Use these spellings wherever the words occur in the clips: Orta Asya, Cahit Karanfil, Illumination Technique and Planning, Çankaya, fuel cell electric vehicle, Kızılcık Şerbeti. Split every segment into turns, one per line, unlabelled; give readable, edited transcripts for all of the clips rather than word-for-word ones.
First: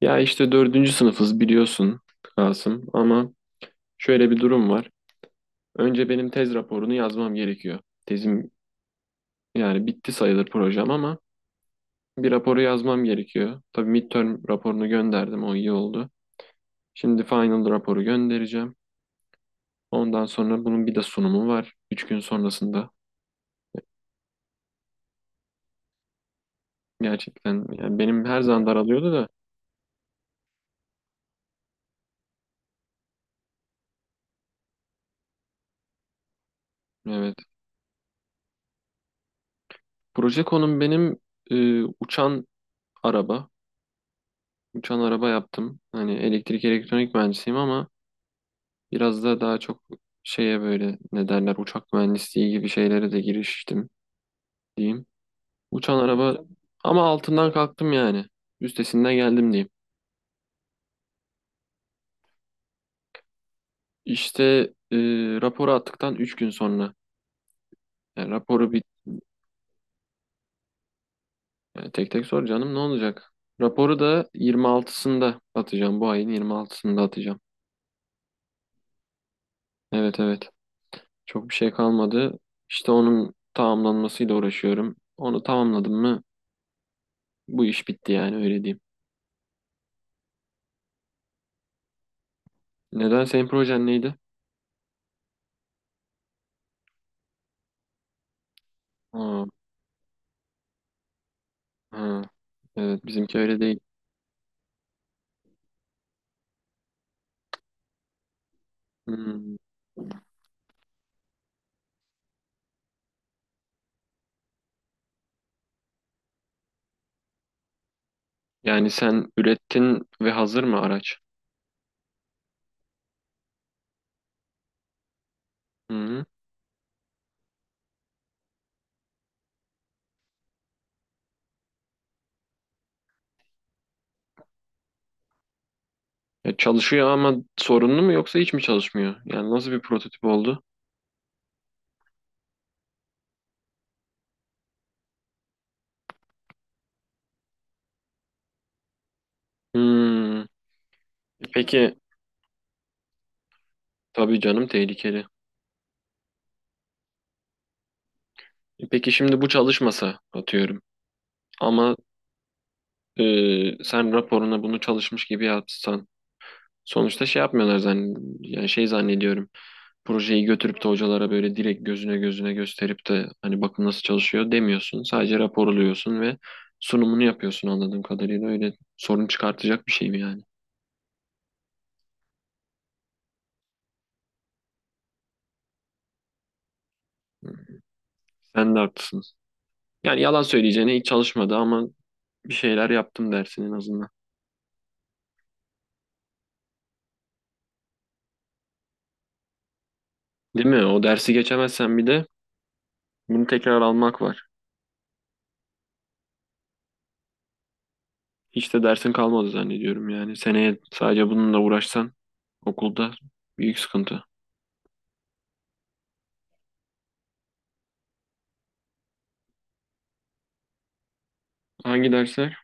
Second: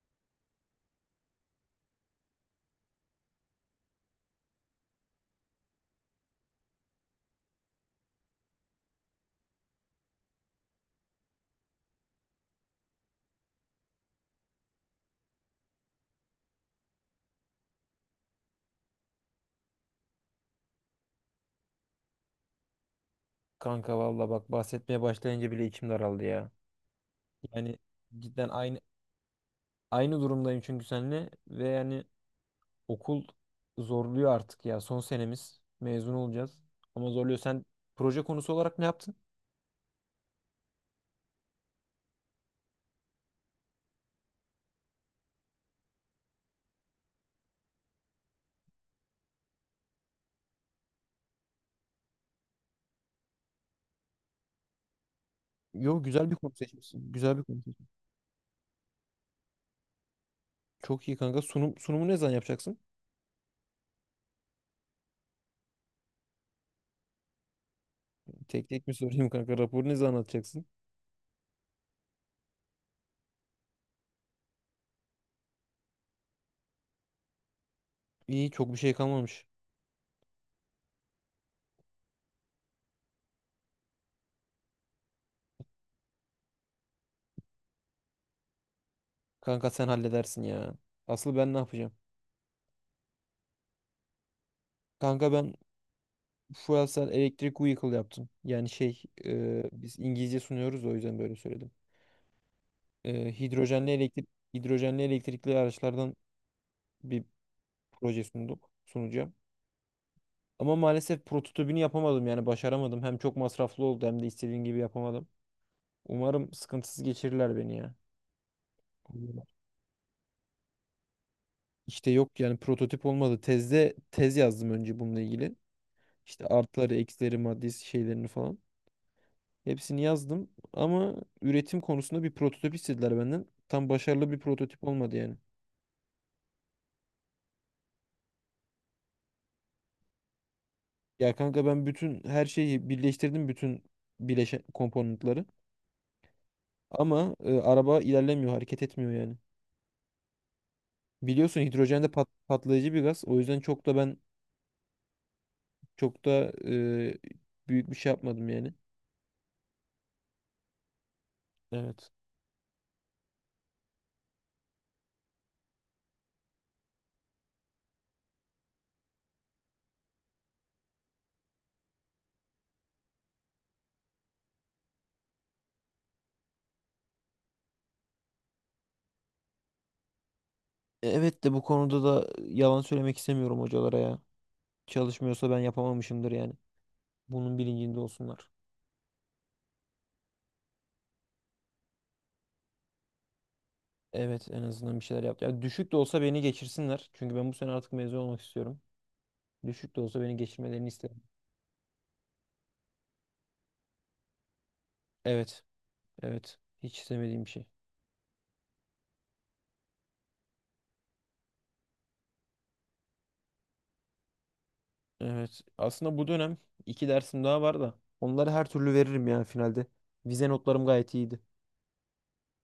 Ya işte dördüncü sınıfız biliyorsun Kasım ama şöyle bir durum var. Önce benim tez raporunu yazmam gerekiyor. Tezim yani bitti sayılır projem ama bir raporu yazmam gerekiyor. Tabii midterm raporunu gönderdim o iyi oldu. Şimdi final raporu göndereceğim. Ondan sonra bunun bir de sunumu var. 3 gün sonrasında.
Kanka valla bak bahsetmeye başlayınca bile içim daraldı ya.
Gerçekten
Yani
yani benim her
cidden
zaman
aynı
daralıyordu da.
aynı durumdayım çünkü seninle ve yani okul zorluyor artık ya. Son senemiz mezun olacağız ama
Evet.
zorluyor. Sen proje konusu olarak ne yaptın?
Proje konum benim uçan araba. Uçan araba yaptım. Hani elektrik elektronik mühendisiyim ama biraz da daha çok şeye böyle ne derler uçak mühendisliği gibi şeylere de giriştim diyeyim. Uçan
Yo, güzel bir
araba
konu
ama
seçmişsin. Güzel bir
altından
konu seçmişsin.
kalktım yani. Üstesinden geldim diyeyim.
Çok iyi kanka. Sunumu ne zaman yapacaksın?
İşte e, raporu attıktan 3 gün sonra. Yani
Tek
raporu bir
tek mi sorayım kanka? Raporu ne zaman atacaksın?
yani tek tek sor canım ne olacak? Raporu da 26'sında atacağım. Bu ayın 26'sında atacağım.
İyi, çok bir şey kalmamış.
Evet, evet. Çok bir şey kalmadı. İşte onun tamamlanmasıyla uğraşıyorum. Onu tamamladım mı bu iş bitti yani öyle diyeyim.
Kanka sen halledersin ya. Asıl ben ne yapacağım?
Neden senin projen neydi?
Kanka ben fuel cell electric vehicle yaptım. Yani şey
Aa.
biz İngilizce sunuyoruz da o yüzden böyle söyledim.
Ha, evet
E,
bizimki öyle değil.
hidrojenli elektrik hidrojenli elektrikli araçlardan bir proje sunacağım.
Hmm.
Ama maalesef prototipini yapamadım yani başaramadım. Hem çok masraflı oldu hem de istediğim gibi yapamadım. Umarım sıkıntısız geçirirler beni ya.
Yani sen
Anladım.
ürettin ve hazır mı araç?
İşte yok yani prototip olmadı. Tez yazdım önce bununla ilgili.
Hı.
İşte artıları, eksileri, maddi şeylerini falan. Hepsini yazdım ama üretim konusunda bir prototip istediler benden. Tam başarılı bir prototip olmadı yani.
Ya çalışıyor ama sorunlu mu yoksa hiç mi çalışmıyor? Yani nasıl bir prototip oldu?
Ya kanka ben bütün her şeyi birleştirdim, bütün bileşen komponentleri. Ama araba ilerlemiyor, hareket etmiyor yani.
Hmm.
Biliyorsun
Peki
hidrojen de patlayıcı bir gaz. O yüzden
tabii canım tehlikeli.
çok da büyük bir şey yapmadım yani.
Peki şimdi bu çalışmasa atıyorum. Ama
Evet.
sen raporuna bunu çalışmış gibi yapsan. Sonuçta şey yapmıyorlar zan yani şey zannediyorum. Projeyi götürüp de hocalara böyle direkt gözüne gözüne gösterip de hani bakın nasıl çalışıyor demiyorsun. Sadece raporluyorsun ve sunumunu yapıyorsun anladığım kadarıyla. Öyle sorun çıkartacak bir şey mi yani?
Evet de bu konuda da yalan söylemek istemiyorum hocalara ya. Çalışmıyorsa ben yapamamışımdır yani. Bunun bilincinde olsunlar.
Sen de haklısın. Yani yalan söyleyeceğine hiç çalışmadı ama bir şeyler yaptım dersin en azından.
Evet, en azından bir şeyler yaptı. Ya düşük de olsa beni geçirsinler. Çünkü ben bu sene artık mezun olmak istiyorum. Düşük de olsa beni
Değil mi?
geçirmelerini
O
isterim.
dersi geçemezsen bir de bunu tekrar almak var.
Evet. Evet. Hiç istemediğim bir şey.
Hiç de dersin kalmadı zannediyorum yani. Seneye sadece bununla uğraşsan okulda büyük sıkıntı.
Evet. Aslında bu dönem iki dersim daha var da. Onları her türlü veririm ya finalde. Vize notlarım gayet iyiydi.
Hangi dersler?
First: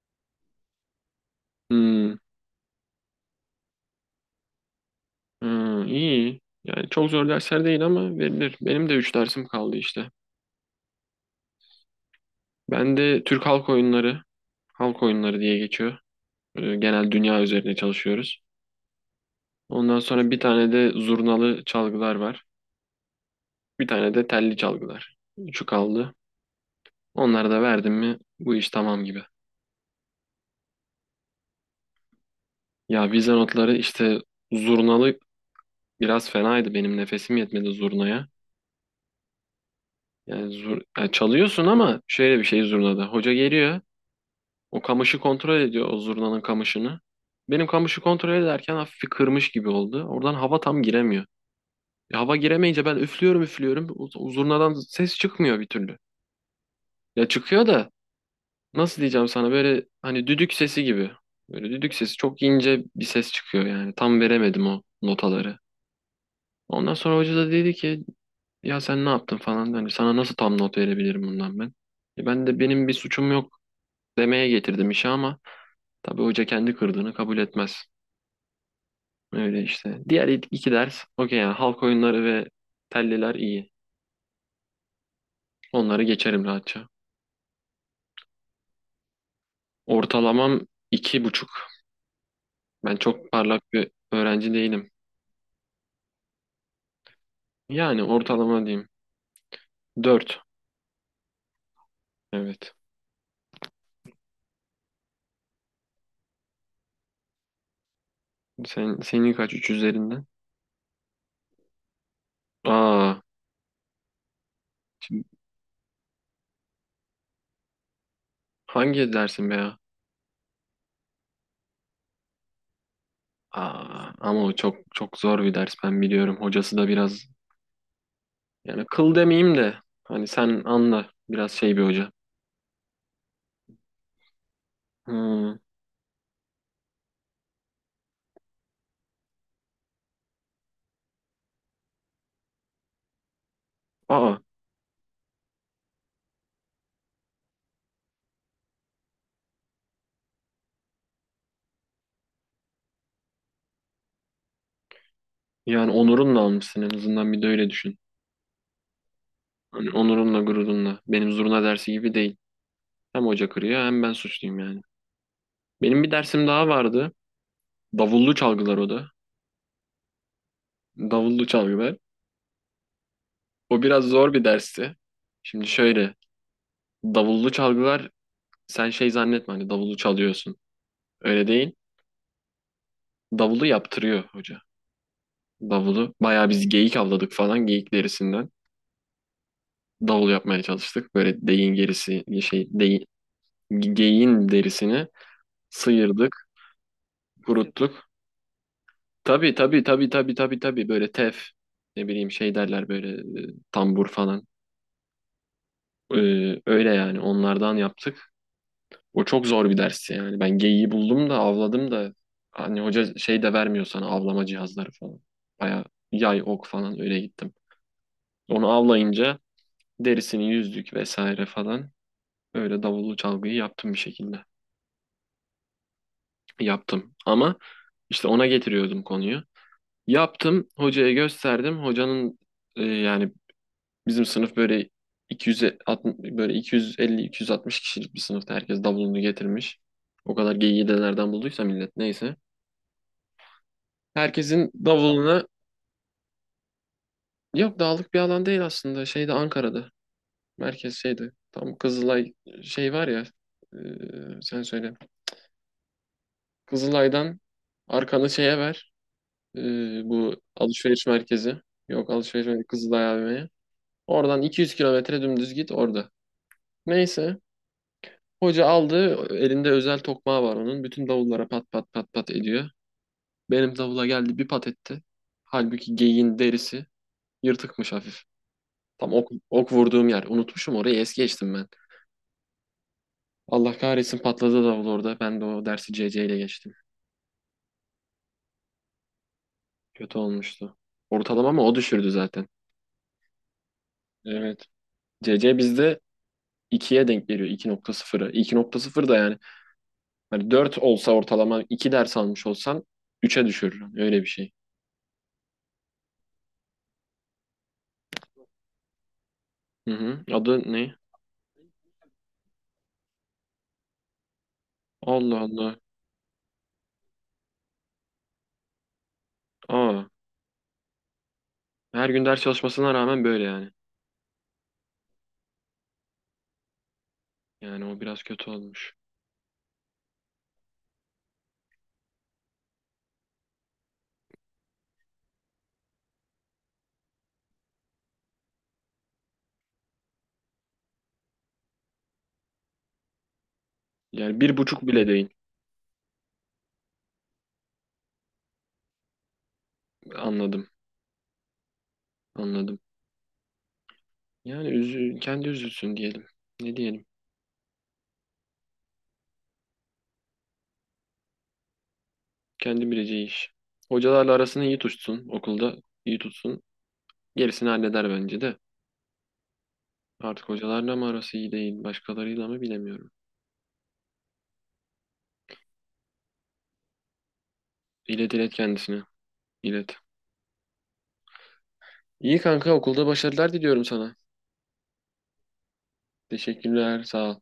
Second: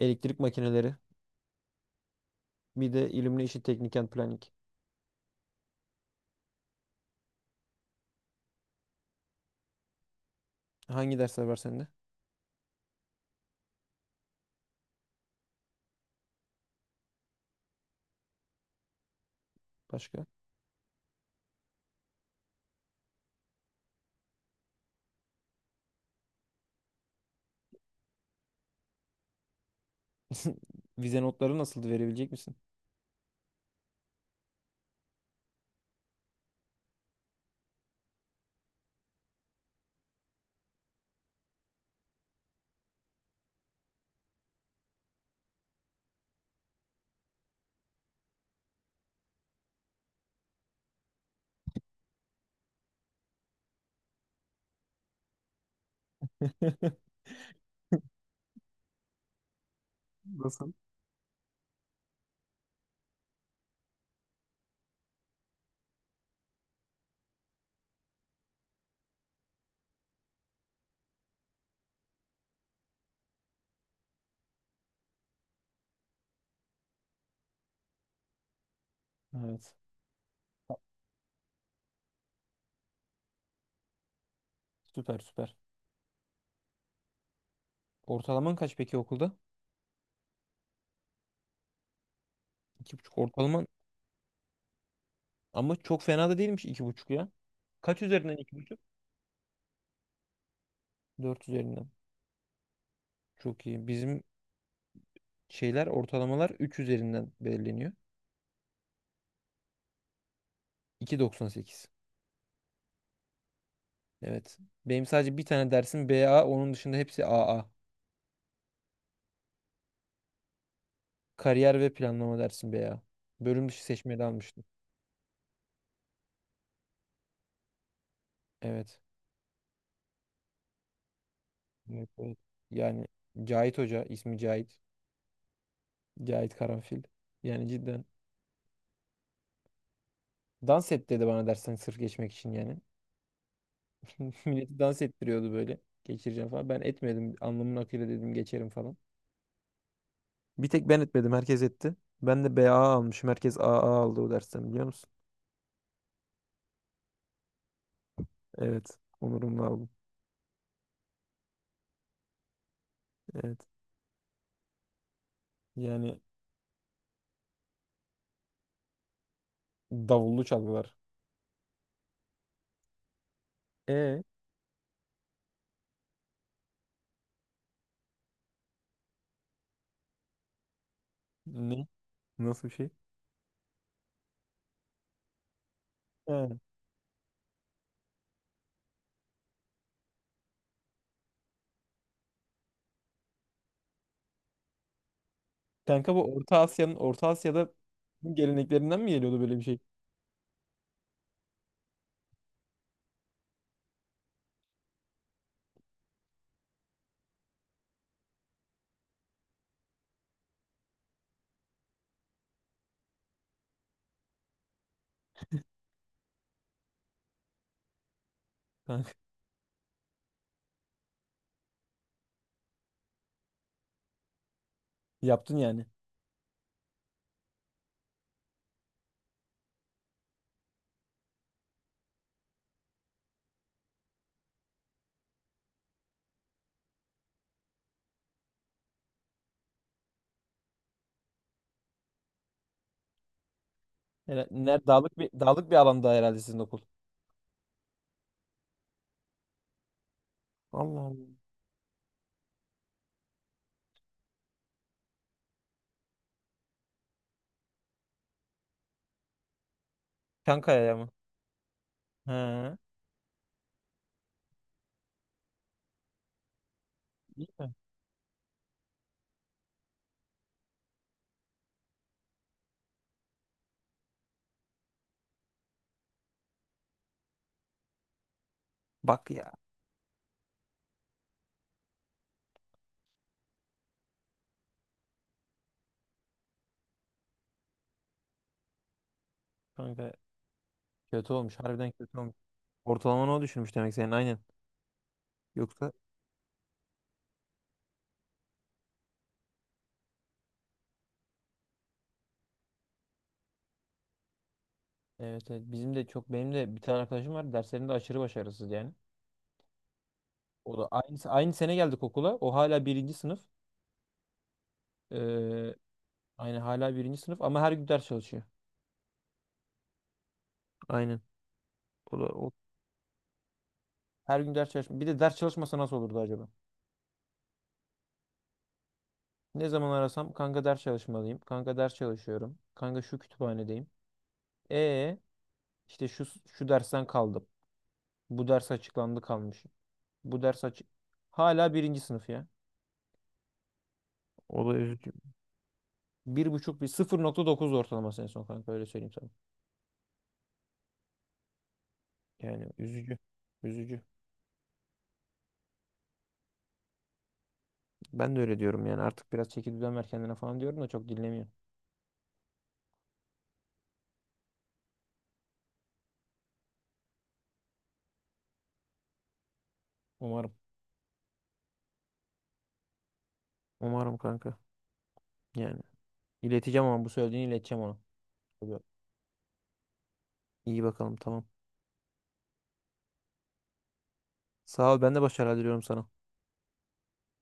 Elektrik makineleri.
Hmm.
Bir de Illumination Technique and Planning.
Hmm, iyi. Yani çok zor dersler değil ama verilir. Benim de 3 dersim kaldı işte.
Hangi dersler var sende?
Ben de Türk halk oyunları, halk oyunları diye geçiyor. Genel dünya üzerine çalışıyoruz. Ondan
Başka?
sonra bir tane de zurnalı çalgılar var. Bir tane de telli çalgılar. Üçü kaldı. Onları da verdim mi bu iş tamam gibi.
Vize notları nasıldı? Verebilecek misin?
Ya vize notları işte zurnalı biraz fenaydı. Benim nefesim yetmedi zurnaya. Yani, yani çalıyorsun ama şöyle bir şey zurnada. Hoca geliyor. O kamışı kontrol ediyor o zurnanın kamışını. Benim kamışı kontrol ederken hafif bir kırmış gibi oldu. Oradan hava tam giremiyor. Hava giremeyince ben üflüyorum üflüyorum. O zurnadan ses çıkmıyor bir türlü. Ya çıkıyor da nasıl diyeceğim sana böyle hani düdük
Nasıl?
sesi gibi. Böyle düdük sesi çok ince bir ses çıkıyor yani. Tam veremedim o notaları. Ondan sonra hoca da dedi ki ya sen ne yaptın falan. Hani sana nasıl tam not verebilirim bundan ben. Ben de benim bir suçum yok demeye getirdim işi ama tabii hoca kendi kırdığını kabul etmez. Öyle
Evet.
işte. Diğer iki ders okey yani halk oyunları ve telliler iyi.
Süper süper.
Onları geçerim rahatça.
Ortalaman kaç peki okulda?
Ortalamam 2,5. Ben
2,5
çok parlak
ortalaman?
bir öğrenci değilim.
Ama çok fena da değilmiş 2,5 ya.
Yani
Kaç üzerinden iki
ortalama
buçuk
diyeyim. Dört.
Dört üzerinden.
Evet.
Çok iyi. Bizim şeyler ortalamalar 3 üzerinden belirleniyor,
Senin kaç? Üç üzerinden?
2,98.
Aa.
Evet. Benim
Şimdi
sadece bir tane dersim BA. Onun dışında hepsi AA.
hangi dersin be ya?
Kariyer ve planlama dersim BA. Bölüm dışı
Aa,
seçmeli
ama o
almıştım.
çok çok zor bir ders ben biliyorum. Hocası da biraz yani
Evet.
kıl demeyeyim de hani sen anla biraz şey bir hoca.
Evet, evet. Yani Cahit Hoca, ismi Cahit.
Hmm.
Cahit Karanfil. Yani cidden. Dans et dedi bana dersten sırf geçmek için yani.
Aa,
Milleti dans ettiriyordu böyle. Geçireceğim falan. Ben etmedim. Alnımın akıyla dedim geçerim falan. Bir tek ben etmedim. Herkes etti. Ben de BA almışım. Herkes AA aldı o dersten, biliyor musun?
yani onurunla almışsın en azından bir de öyle düşün.
Evet. Onurumla aldım.
Hani onurunla gururunla. Benim zurna dersi gibi değil. Hem hoca
Evet.
kırıyor hem ben suçluyum yani. Benim bir
Yani
dersim daha vardı. Davullu çalgılar o da.
davullu çalgılar.
Davullu çalgılar. O biraz
E
zor bir dersti. Şimdi şöyle. Davullu çalgılar sen şey zannetme hani davulu çalıyorsun. Öyle değil.
Ne? Nasıl bir şey?
Davulu yaptırıyor hoca. Davulu. Bayağı
Ha.
biz geyik avladık falan geyik derisinden. Davul yapmaya çalıştık. Böyle deyin gerisi şey deyin, geyiğin derisini
Kanka bu
sıyırdık,
Orta Asya'da
kuruttuk.
geleneklerinden mi geliyordu
Tabii
böyle bir şey?
tabii tabii tabii tabii tabii böyle tef ne bileyim şey derler böyle tambur falan. Öyle yani onlardan yaptık. O çok zor bir dersti yani. Ben geyiği buldum da avladım da hani hoca şey de vermiyor sana avlama cihazları falan. Baya yay ok falan öyle gittim. Onu
Kanka
avlayınca derisini yüzdük vesaire falan. Öyle davullu çalgıyı yaptım bir şekilde.
yaptın yani.
Yaptım ama işte ona getiriyordum konuyu. Yaptım hocaya gösterdim. Hocanın yani bizim sınıf böyle 260, böyle 250-260 kişilik bir sınıfta herkes davulunu getirmiş. O kadar geyiği de nereden bulduysa millet neyse.
Hele-
Herkesin
Ner dağlık bir
davuluna
Dağlık bir alanda herhalde sizin okul.
yok dağlık bir alan değil aslında. Şeyde Ankara'da. Merkez
Allah Allah.
şeydi. Tam Kızılay şey var ya. Sen söyle. Kızılay'dan arkanı şeye ver. e, Bu
Çankaya'ya
alışveriş
mı?
merkezi. Yok alışveriş merkezi
Ha.
Kızılay AVM'ye. Oradan 200 kilometre dümdüz git orada. Neyse.
İyi mi?
Hoca aldı. Elinde özel tokmağı var onun. Bütün davullara pat pat pat pat ediyor. Benim davula geldi bir pat etti. Halbuki geyiğin derisi yırtıkmış hafif. Tam ok,
Bak ya.
ok vurduğum yer. Unutmuşum orayı es geçtim ben. Allah kahretsin patladı davul orada. Ben de o dersi CC ile geçtim.
Kanka.
Kötü olmuştu.
Kötü olmuş.
Ortalamamı o
Harbiden
düşürdü
kötü olmuş.
zaten.
Ortalamanı o düşürmüş demek senin, aynen.
Evet. CC
Yoksa
bizde ikiye denk geliyor. İki 2,0'a. 2,0 da yani. Hani 4 olsa ortalama 2 ders almış olsan üçe düşürür. Öyle bir şey.
evet, evet, bizim de çok benim de bir tane arkadaşım var, derslerinde aşırı başarısız yani.
Hı hı. Adı
O da
ne?
aynı sene geldik okula. O hala birinci sınıf.
Allah
Ee,
Allah.
aynı hala birinci sınıf ama her gün ders çalışıyor.
Aa,
Aynen.
her
O
gün
da
ders
o.
çalışmasına rağmen böyle yani.
Her gün ders çalışma. Bir de ders çalışmasa nasıl olurdu acaba?
Yani o biraz kötü olmuş.
Ne zaman arasam kanka ders çalışmalıyım. Kanka ders çalışıyorum. Kanka şu kütüphanedeyim. E, işte şu dersten kaldım. Bu ders açıklandı, kalmış. Bu ders açık. Hala birinci sınıf ya.
Yani bir
O da
buçuk bile
üzücü.
değil.
1,5, bir 0,9 ortalaması en son kanka, öyle söyleyeyim sana.
Anladım,
Yani
anladım.
üzücü. Üzücü.
Yani kendi üzülsün diyelim. Ne diyelim?
Ben de öyle diyorum yani artık biraz çeki düzen ver kendine falan diyorum da çok dinlemiyor.
Kendi bileceği iş. Hocalarla arasını iyi tutsun, okulda iyi tutsun. Gerisini halleder bence de. Artık
Umarım.
hocalarla mı arası iyi değil, başkalarıyla mı bilemiyorum.
Umarım kanka. Yani ileteceğim ama bu söylediğini ileteceğim ona.
İlet ilet
Tabii.
kendisine, ilet.
İyi bakalım, tamam.
İyi kanka, okulda başarılar diliyorum sana.
Sağ ol, ben de başarılar diliyorum sana.
Teşekkürler, sağ ol.